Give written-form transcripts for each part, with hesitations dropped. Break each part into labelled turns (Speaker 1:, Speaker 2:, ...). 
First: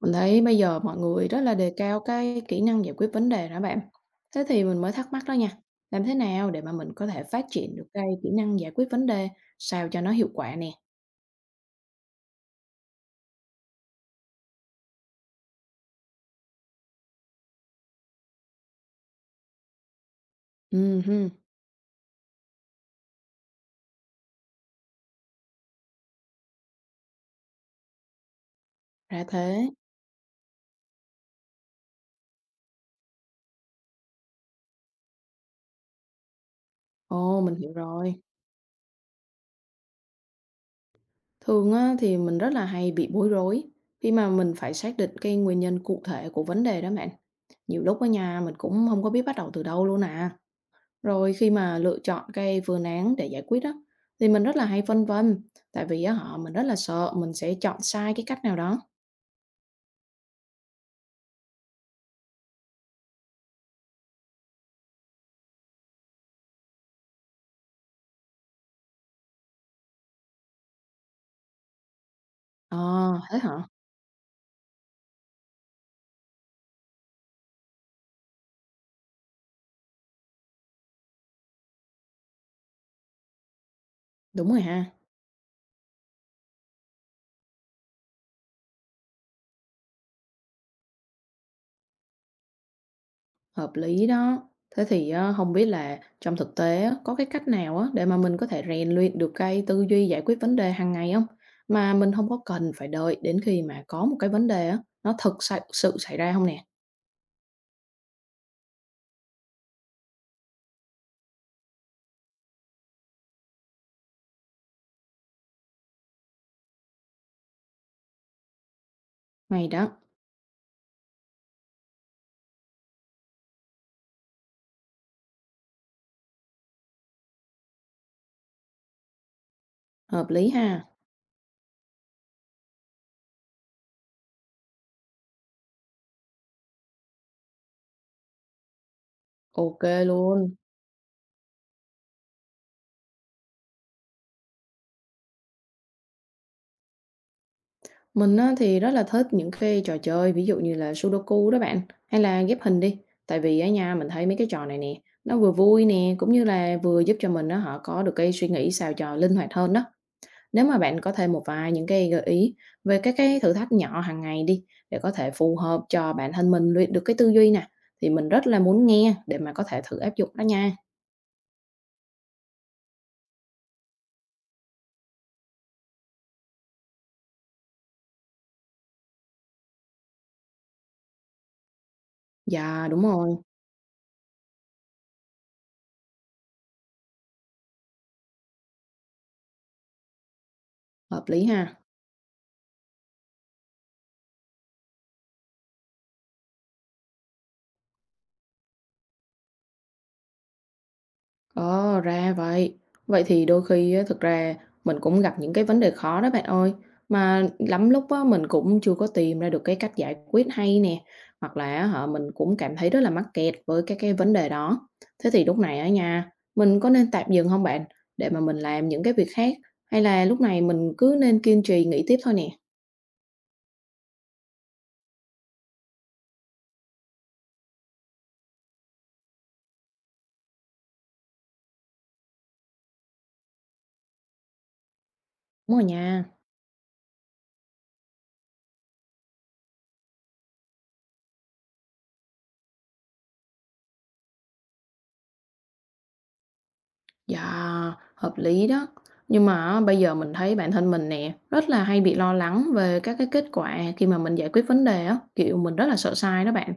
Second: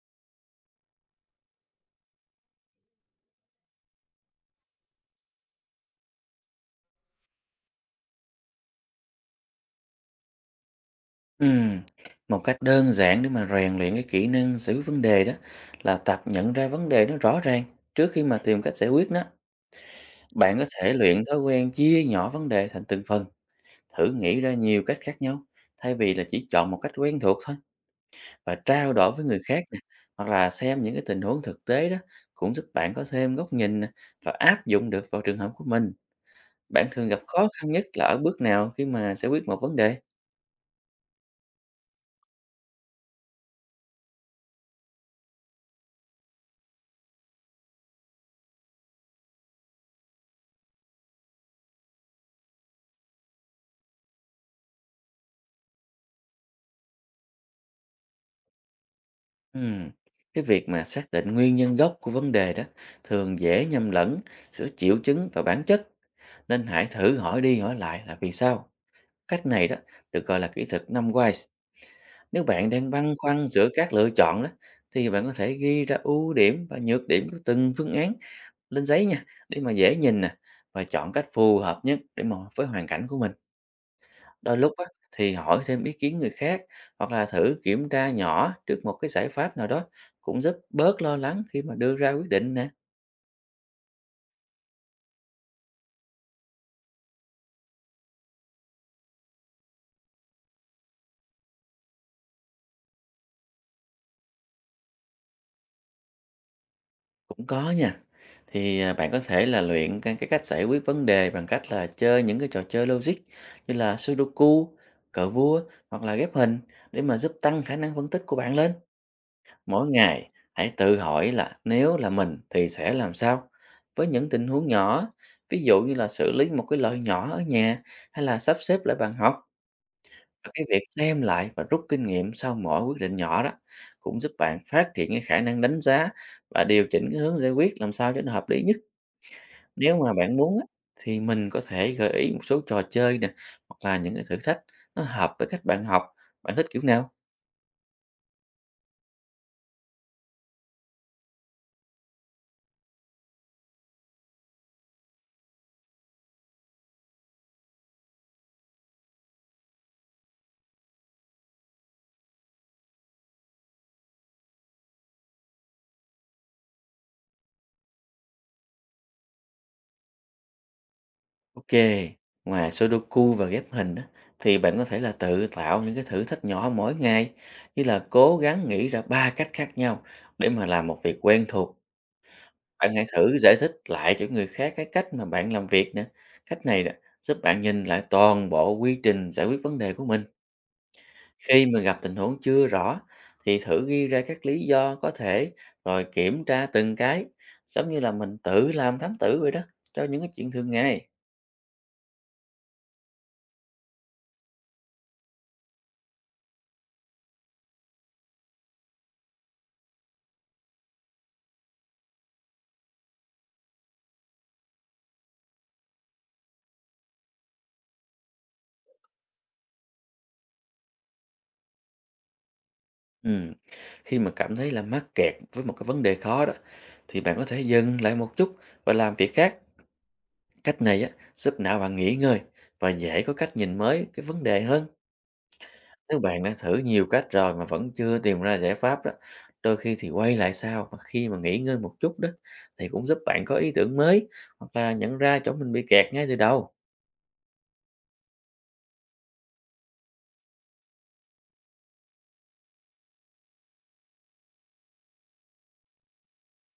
Speaker 1: Mình thấy bây giờ mọi người rất là đề cao cái kỹ năng giải quyết vấn đề đó bạn. Thế thì mình mới thắc mắc đó nha. Làm thế nào để mà mình có thể phát triển được cái kỹ năng giải quyết vấn đề sao cho nó hiệu quả nè?
Speaker 2: Ừm, Một cách đơn giản để mà rèn luyện cái kỹ năng giải quyết vấn đề đó là tập nhận ra vấn đề nó rõ ràng trước khi mà tìm cách giải quyết nó. Bạn có thể
Speaker 1: Ừ,
Speaker 2: luyện
Speaker 1: hừ,
Speaker 2: thói quen chia nhỏ vấn đề thành từng phần, thử nghĩ ra nhiều cách khác nhau thay vì là chỉ chọn một cách quen thuộc thôi và trao đổi
Speaker 1: ra
Speaker 2: với người khác
Speaker 1: thế.
Speaker 2: nè, hoặc là xem những cái tình huống thực tế đó cũng giúp bạn có thêm góc nhìn nè, và áp dụng được vào trường hợp của mình. Bạn thường gặp
Speaker 1: Ồ,
Speaker 2: khó
Speaker 1: mình
Speaker 2: khăn
Speaker 1: hiểu
Speaker 2: nhất là
Speaker 1: rồi.
Speaker 2: ở bước nào khi mà giải quyết một vấn đề?
Speaker 1: Thường á, thì mình rất là hay bị bối rối khi mà mình phải xác định cái nguyên nhân cụ thể của vấn đề đó bạn. Nhiều lúc ở nhà mình cũng không có biết bắt đầu từ đâu luôn à. Rồi khi mà lựa chọn cái phương án để giải quyết đó thì mình rất là hay phân vân, tại vì á họ mình rất là sợ mình sẽ chọn sai cái cách nào đó.
Speaker 2: Ừm, Cái việc mà xác định nguyên nhân gốc của vấn đề đó thường dễ nhầm lẫn giữa triệu chứng và bản chất. Nên hãy thử hỏi đi hỏi lại là vì sao. Cách này đó được gọi là kỹ thuật 5 Whys. Nếu bạn
Speaker 1: Ờ,
Speaker 2: đang băn
Speaker 1: thế
Speaker 2: khoăn
Speaker 1: hả?
Speaker 2: giữa các lựa chọn đó thì bạn có thể ghi ra ưu điểm và nhược điểm của từng phương án lên giấy nha để mà dễ nhìn nè, và chọn cách phù hợp nhất để mà với hoàn cảnh của mình.
Speaker 1: Đúng
Speaker 2: Đôi
Speaker 1: rồi
Speaker 2: lúc á,
Speaker 1: ha,
Speaker 2: thì hỏi thêm ý kiến người khác hoặc là thử kiểm tra nhỏ trước một cái giải pháp nào đó cũng giúp bớt lo lắng khi mà đưa ra quyết định nè.
Speaker 1: hợp lý đó. Thế thì ờ, không biết là trong thực tế á, có cái cách nào á để mà mình có thể rèn luyện được cái tư duy giải quyết vấn đề hàng ngày không? Mà mình không có cần phải đợi đến khi mà có một cái vấn đề á, nó thực sự sự xảy ra không nè?
Speaker 2: Cũng có nha. Thì bạn có thể là luyện cái cách giải quyết vấn đề bằng cách là chơi những cái trò chơi logic như là Sudoku, cờ vua hoặc là ghép hình để mà giúp tăng khả năng phân tích của bạn lên.
Speaker 1: Hay
Speaker 2: Mỗi
Speaker 1: đó,
Speaker 2: ngày hãy tự hỏi là nếu là mình thì sẽ làm sao với những tình huống nhỏ, ví dụ như là xử lý một cái lỗi nhỏ ở nhà hay là sắp xếp lại bàn học.
Speaker 1: hợp lý
Speaker 2: Và cái việc
Speaker 1: ha,
Speaker 2: xem lại và rút kinh nghiệm sau mỗi quyết định nhỏ đó cũng giúp bạn phát triển cái khả năng đánh giá và điều chỉnh cái hướng giải quyết làm sao cho nó hợp lý nhất.
Speaker 1: ok
Speaker 2: Nếu mà bạn
Speaker 1: luôn.
Speaker 2: muốn á, thì mình có thể gợi ý một số trò chơi nè, hoặc là những cái thử thách nó hợp với cách bạn học. Bạn thích kiểu nào?
Speaker 1: Mình á, thì rất là thích những cái trò chơi ví dụ như là Sudoku đó bạn, hay là ghép hình đi. Tại vì ở nhà mình thấy mấy cái trò này nè, nó vừa vui nè, cũng như là vừa giúp cho mình á, họ có được cái suy nghĩ sao cho linh hoạt hơn đó. Nếu mà bạn có thêm một vài những cái gợi ý về các cái thử thách nhỏ hàng ngày đi, để có thể phù hợp cho bản thân mình luyện được cái tư duy nè, thì mình rất là muốn nghe để mà có thể thử áp dụng đó nha.
Speaker 2: Ok, ngoài Sudoku và ghép hình á, thì bạn có thể là tự tạo những cái thử thách nhỏ mỗi ngày như là cố gắng nghĩ ra ba cách khác nhau để mà làm một việc quen thuộc.
Speaker 1: Dạ,
Speaker 2: Bạn
Speaker 1: đúng
Speaker 2: hãy
Speaker 1: rồi,
Speaker 2: thử giải thích lại cho người khác cái cách mà bạn làm việc nè. Cách này nè, giúp bạn nhìn lại toàn bộ quy trình giải quyết vấn đề của mình.
Speaker 1: hợp lý
Speaker 2: Khi mà
Speaker 1: ha.
Speaker 2: gặp tình huống chưa rõ thì thử ghi ra các lý do có thể rồi kiểm tra từng cái, giống như là mình tự làm thám tử vậy đó, cho những cái chuyện thường ngày.
Speaker 1: Ồ, ra vậy. Vậy thì đôi khi á, thực ra mình cũng gặp những cái vấn đề khó đó bạn ơi. Mà lắm lúc á, mình cũng chưa có tìm ra được cái cách giải quyết hay nè. Hoặc là á, hả, mình cũng cảm thấy rất là mắc kẹt với các cái vấn đề đó. Thế thì lúc này ở nhà mình có nên tạm dừng không bạn? Để mà mình làm những cái việc khác. Hay là lúc này mình cứ nên kiên trì nghĩ tiếp thôi nè.
Speaker 2: Ừm, Khi mà cảm thấy là mắc kẹt với một cái vấn đề khó đó thì bạn có thể dừng lại một chút và làm việc khác. Cách này á, giúp não bạn nghỉ ngơi và dễ có cách nhìn mới cái vấn đề hơn.
Speaker 1: Đúng rồi
Speaker 2: Nếu
Speaker 1: nha.
Speaker 2: bạn đã thử nhiều cách rồi mà vẫn chưa tìm ra giải pháp đó, đôi khi thì quay lại sau mà khi mà nghỉ ngơi một chút đó thì cũng giúp bạn có ý tưởng mới hoặc là nhận ra chỗ mình bị kẹt ngay từ đầu.
Speaker 1: Dạ, hợp lý đó. Nhưng mà á, bây giờ mình thấy bản thân mình nè, rất là hay bị lo lắng về các cái kết quả khi mà mình giải quyết vấn đề á, kiểu mình rất là sợ sai đó bạn.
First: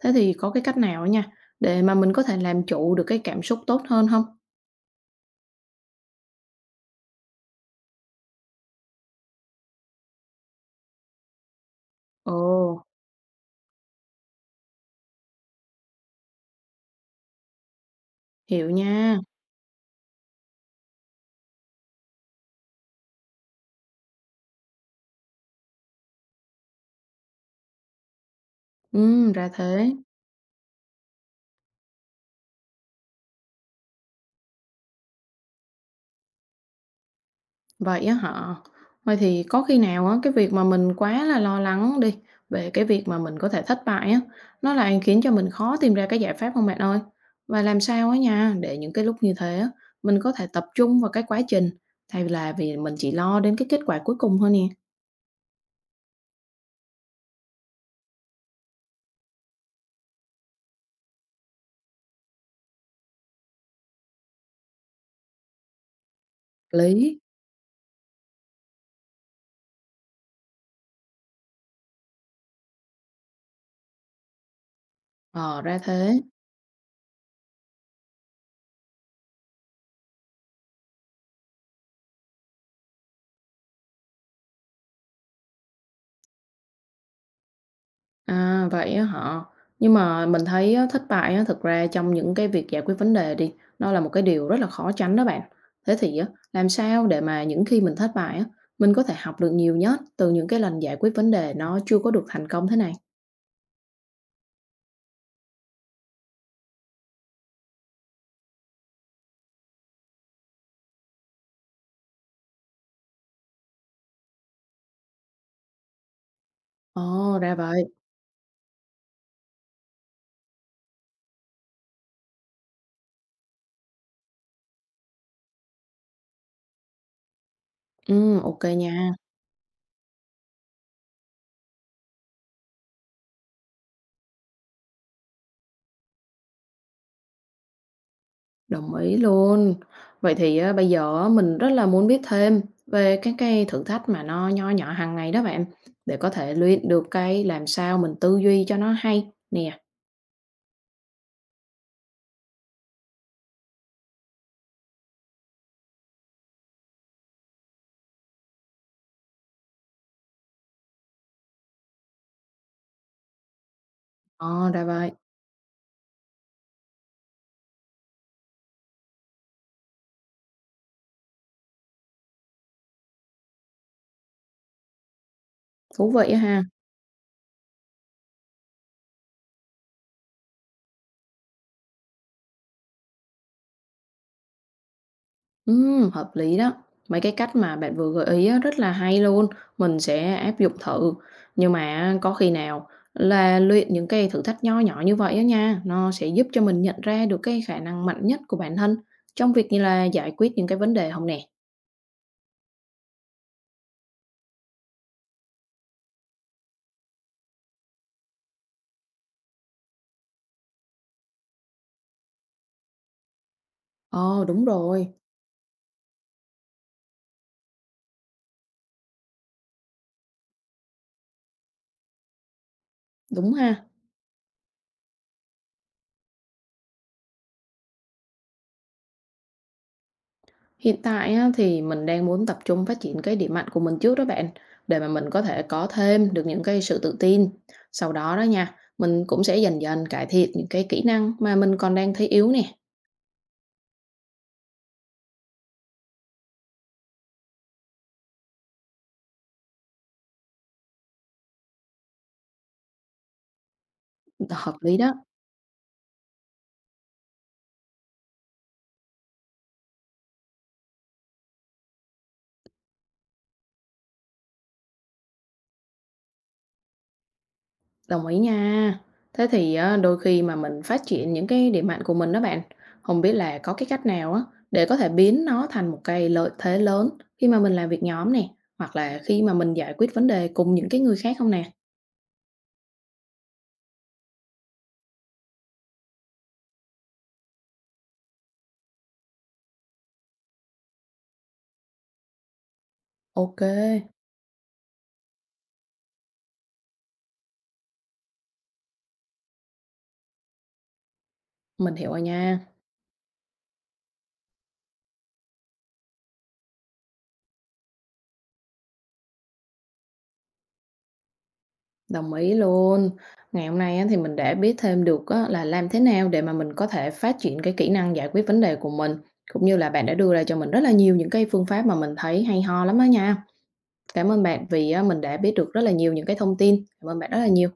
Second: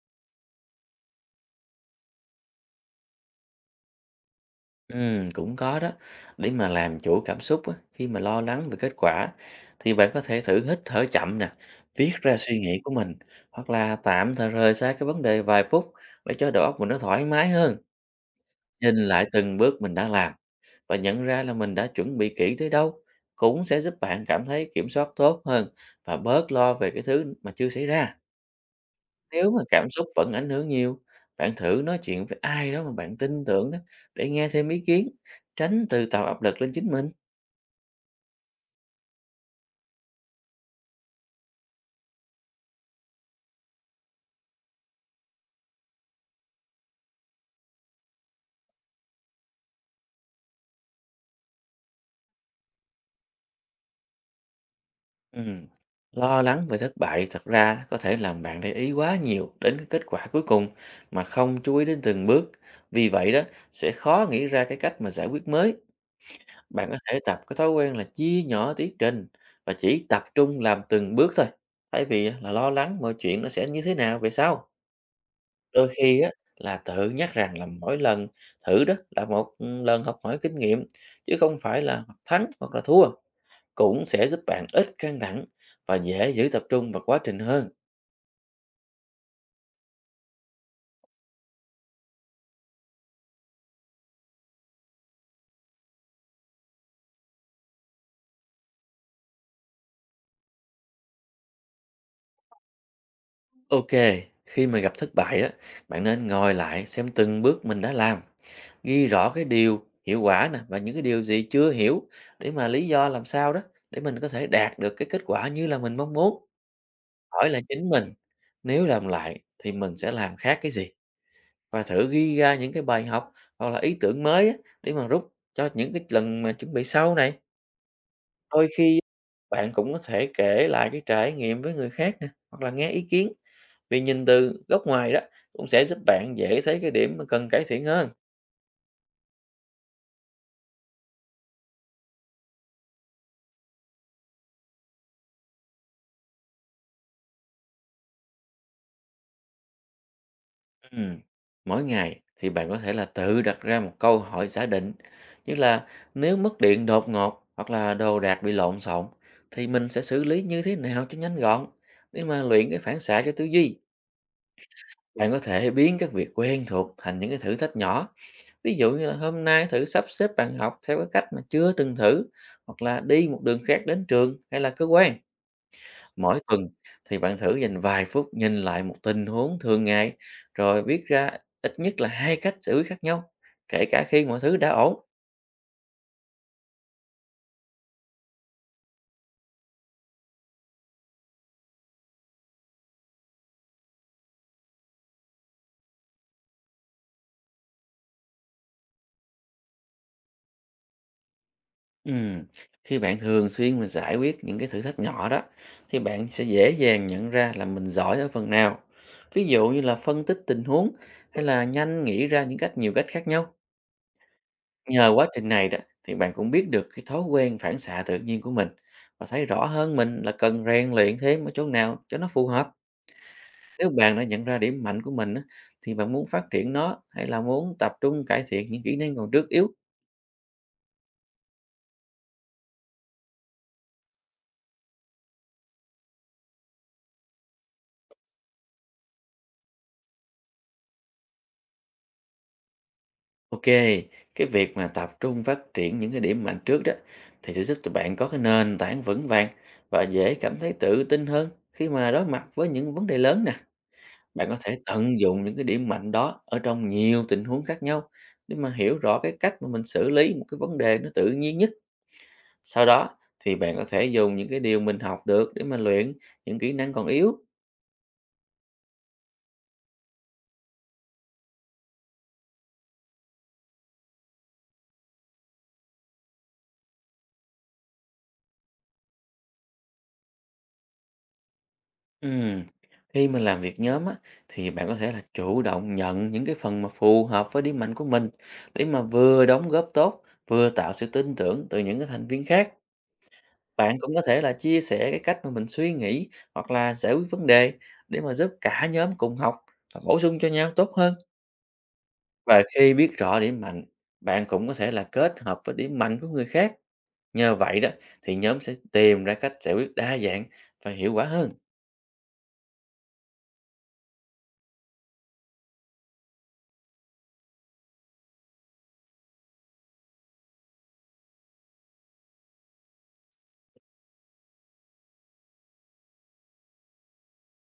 Speaker 1: Thế thì có cái cách nào á nha, để mà mình có thể làm chủ được cái cảm xúc tốt hơn không?
Speaker 2: Ừ, cũng có đó. Để mà làm chủ cảm xúc á, khi mà lo lắng về kết quả thì bạn có thể thử hít thở chậm nè, viết
Speaker 1: Ồ,
Speaker 2: ra suy nghĩ của mình hoặc là tạm thời rời xa cái vấn đề vài phút để cho đầu óc mình nó thoải mái hơn.
Speaker 1: hiểu
Speaker 2: Nhìn
Speaker 1: nha.
Speaker 2: lại từng bước mình đã làm và nhận ra là mình đã chuẩn bị kỹ tới đâu cũng sẽ giúp bạn cảm thấy kiểm soát tốt hơn và bớt lo về cái thứ mà chưa xảy ra.
Speaker 1: Ừ, ra
Speaker 2: Nếu mà cảm
Speaker 1: thế.
Speaker 2: xúc vẫn ảnh hưởng nhiều, bạn thử nói chuyện với ai đó mà bạn tin tưởng đó để nghe thêm ý kiến, tránh tự tạo áp lực lên chính mình.
Speaker 1: Vậy á hả? Vậy thì có khi nào á, cái việc mà mình quá là lo lắng đi về cái việc mà mình có thể thất bại á, nó lại khiến cho mình khó tìm ra cái giải pháp không bạn ơi? Và làm sao á nha, để những cái lúc như thế á, mình có thể tập trung vào cái quá trình thay vì là mình chỉ lo đến cái kết quả cuối cùng thôi nè.
Speaker 2: Ừm, Lo lắng về thất bại thật ra có thể làm bạn để ý quá nhiều đến cái kết quả cuối cùng mà không chú ý đến từng bước. Vì vậy đó sẽ khó nghĩ ra cái cách mà giải quyết mới. Bạn có thể
Speaker 1: Lý.
Speaker 2: tập cái thói quen là chia nhỏ tiến trình và chỉ tập trung làm từng bước thôi, thay vì là lo lắng mọi chuyện nó sẽ như thế nào về sau.
Speaker 1: Ờ, ra
Speaker 2: Đôi khi
Speaker 1: thế.
Speaker 2: á, là tự nhắc rằng là mỗi lần thử đó là một lần học hỏi kinh nghiệm, chứ không phải là thắng hoặc là thua, cũng sẽ giúp bạn ít căng thẳng và dễ giữ tập trung vào quá trình hơn.
Speaker 1: À, vậy á hả? Nhưng mà mình thấy á, thất bại á, thực ra trong những cái việc giải quyết vấn đề đi, nó là một cái điều rất là khó tránh đó bạn. Thế thì á, làm sao để mà những khi mình thất bại á, mình có thể học được nhiều nhất từ những cái lần giải quyết vấn đề nó chưa có được thành công thế này?
Speaker 2: Ok, khi mà gặp thất bại đó, bạn nên ngồi lại xem từng bước mình đã làm. Ghi rõ cái điều hiệu quả nè và những cái điều gì chưa hiểu để mà lý do làm sao đó để mình có thể đạt được cái kết quả như là mình mong muốn.
Speaker 1: Ồ,
Speaker 2: Hỏi
Speaker 1: ra
Speaker 2: là chính
Speaker 1: vậy.
Speaker 2: mình, nếu làm lại thì mình sẽ làm khác cái gì? Và thử ghi ra những cái bài học hoặc là ý tưởng mới á, để mà rút cho những cái lần mà chuẩn bị sau này.
Speaker 1: Ừ, ok
Speaker 2: Đôi khi
Speaker 1: nha,
Speaker 2: bạn cũng có thể kể lại cái trải nghiệm với người khác nè, hoặc là nghe ý kiến, vì nhìn từ góc ngoài đó cũng sẽ giúp bạn dễ thấy cái điểm mà cần cải thiện hơn.
Speaker 1: đồng ý luôn. Vậy thì á, bây giờ á, mình rất là muốn biết thêm về các cái thử thách mà nó nho nhỏ hàng ngày đó bạn, để có thể luyện được cái làm sao mình tư duy cho nó hay nè.
Speaker 2: Ừm, Mỗi ngày thì bạn có thể là tự đặt ra một câu hỏi giả định như là nếu mất điện đột ngột hoặc là đồ đạc bị lộn xộn thì mình sẽ xử lý như thế nào cho nhanh gọn để mà luyện cái phản xạ cho tư duy.
Speaker 1: Ồ, ra vậy.
Speaker 2: Bạn có thể biến các việc quen thuộc thành những cái thử thách nhỏ. Ví dụ như là hôm nay thử sắp xếp bàn học theo cái cách mà chưa từng thử, hoặc là đi một đường khác đến trường hay là cơ quan.
Speaker 1: Thú vị
Speaker 2: Mỗi
Speaker 1: ha.
Speaker 2: tuần thì bạn thử dành vài phút nhìn lại một tình huống thường ngày rồi viết ra ít nhất là hai cách xử lý khác nhau, kể cả khi mọi thứ đã ổn.
Speaker 1: Hợp lý đó. Mấy cái cách mà bạn vừa gợi ý á, rất là hay luôn. Mình sẽ áp dụng thử. Nhưng mà có khi nào là luyện những cái thử thách nho nhỏ như vậy á nha, nó sẽ giúp cho mình nhận ra được cái khả năng mạnh nhất của bản thân trong việc như là giải quyết những cái vấn đề không nè.
Speaker 2: Ừm, Khi bạn thường xuyên mà giải quyết những cái thử thách nhỏ đó thì bạn sẽ dễ dàng nhận ra là mình giỏi ở phần nào. Ví dụ như là phân tích tình huống hay là nhanh nghĩ ra những cách nhiều cách khác nhau.
Speaker 1: Ồ, đúng
Speaker 2: Nhờ
Speaker 1: rồi.
Speaker 2: quá trình này đó thì bạn cũng biết được cái thói quen phản xạ tự nhiên của mình và thấy rõ hơn mình là cần rèn luyện thêm ở chỗ nào cho nó phù hợp.
Speaker 1: Đúng ha.
Speaker 2: Nếu bạn đã nhận ra điểm mạnh của mình á, thì bạn muốn phát triển nó hay là muốn tập trung cải thiện những kỹ năng còn trước yếu?
Speaker 1: Hiện tại á, thì mình đang muốn tập trung phát triển cái điểm mạnh của mình trước đó bạn, để mà mình có thể có thêm được những cái sự tự tin. Sau đó đó nha, mình cũng sẽ dần dần cải thiện những cái kỹ năng mà mình còn đang thấy yếu nè.
Speaker 2: Ok, cái việc mà tập trung phát triển những cái điểm mạnh trước đó thì sẽ giúp cho bạn có cái nền tảng vững vàng và dễ cảm thấy tự tin hơn khi mà đối mặt với những vấn đề lớn nè. Bạn có
Speaker 1: Hợp
Speaker 2: thể
Speaker 1: lý đó,
Speaker 2: tận dụng những cái điểm mạnh đó ở trong nhiều tình huống khác nhau để mà hiểu rõ cái cách mà mình xử lý một cái vấn đề nó tự nhiên nhất. Sau đó thì bạn có thể dùng những cái điều mình học được để mà luyện những kỹ năng còn yếu.
Speaker 1: đồng ý nha. Thế thì á, đôi khi mà mình phát triển những cái điểm mạnh của mình đó bạn, không biết là có cái cách nào á để có thể biến nó thành một cái lợi thế lớn khi mà mình làm việc nhóm nè, hoặc là khi mà mình giải quyết vấn đề cùng những cái người khác không nè.
Speaker 2: Ừm, Khi mình làm việc nhóm á, thì bạn có thể là chủ động nhận những cái phần mà phù hợp với điểm mạnh của mình để mà vừa đóng góp tốt, vừa tạo sự tin tưởng từ những cái thành viên khác.
Speaker 1: Ok,
Speaker 2: Bạn cũng có thể là chia sẻ cái cách mà mình suy nghĩ hoặc là giải quyết vấn đề để mà giúp cả nhóm cùng học và bổ sung cho nhau tốt hơn.
Speaker 1: mình hiểu rồi nha.
Speaker 2: Và khi biết rõ điểm mạnh, bạn cũng có thể là kết hợp với điểm mạnh của người khác. Nhờ vậy đó thì nhóm sẽ tìm ra cách giải quyết đa dạng và hiệu quả hơn.
Speaker 1: Đồng ý luôn. Ngày hôm nay á, thì mình đã biết thêm được á, là làm thế nào để mà mình có thể phát triển cái kỹ năng giải quyết vấn đề của mình, cũng như là bạn đã đưa ra cho mình rất là nhiều những cái phương pháp mà mình thấy hay ho lắm á nha. Cảm ơn bạn vì á, mình đã biết được rất là nhiều những cái thông tin. Cảm ơn bạn rất là nhiều.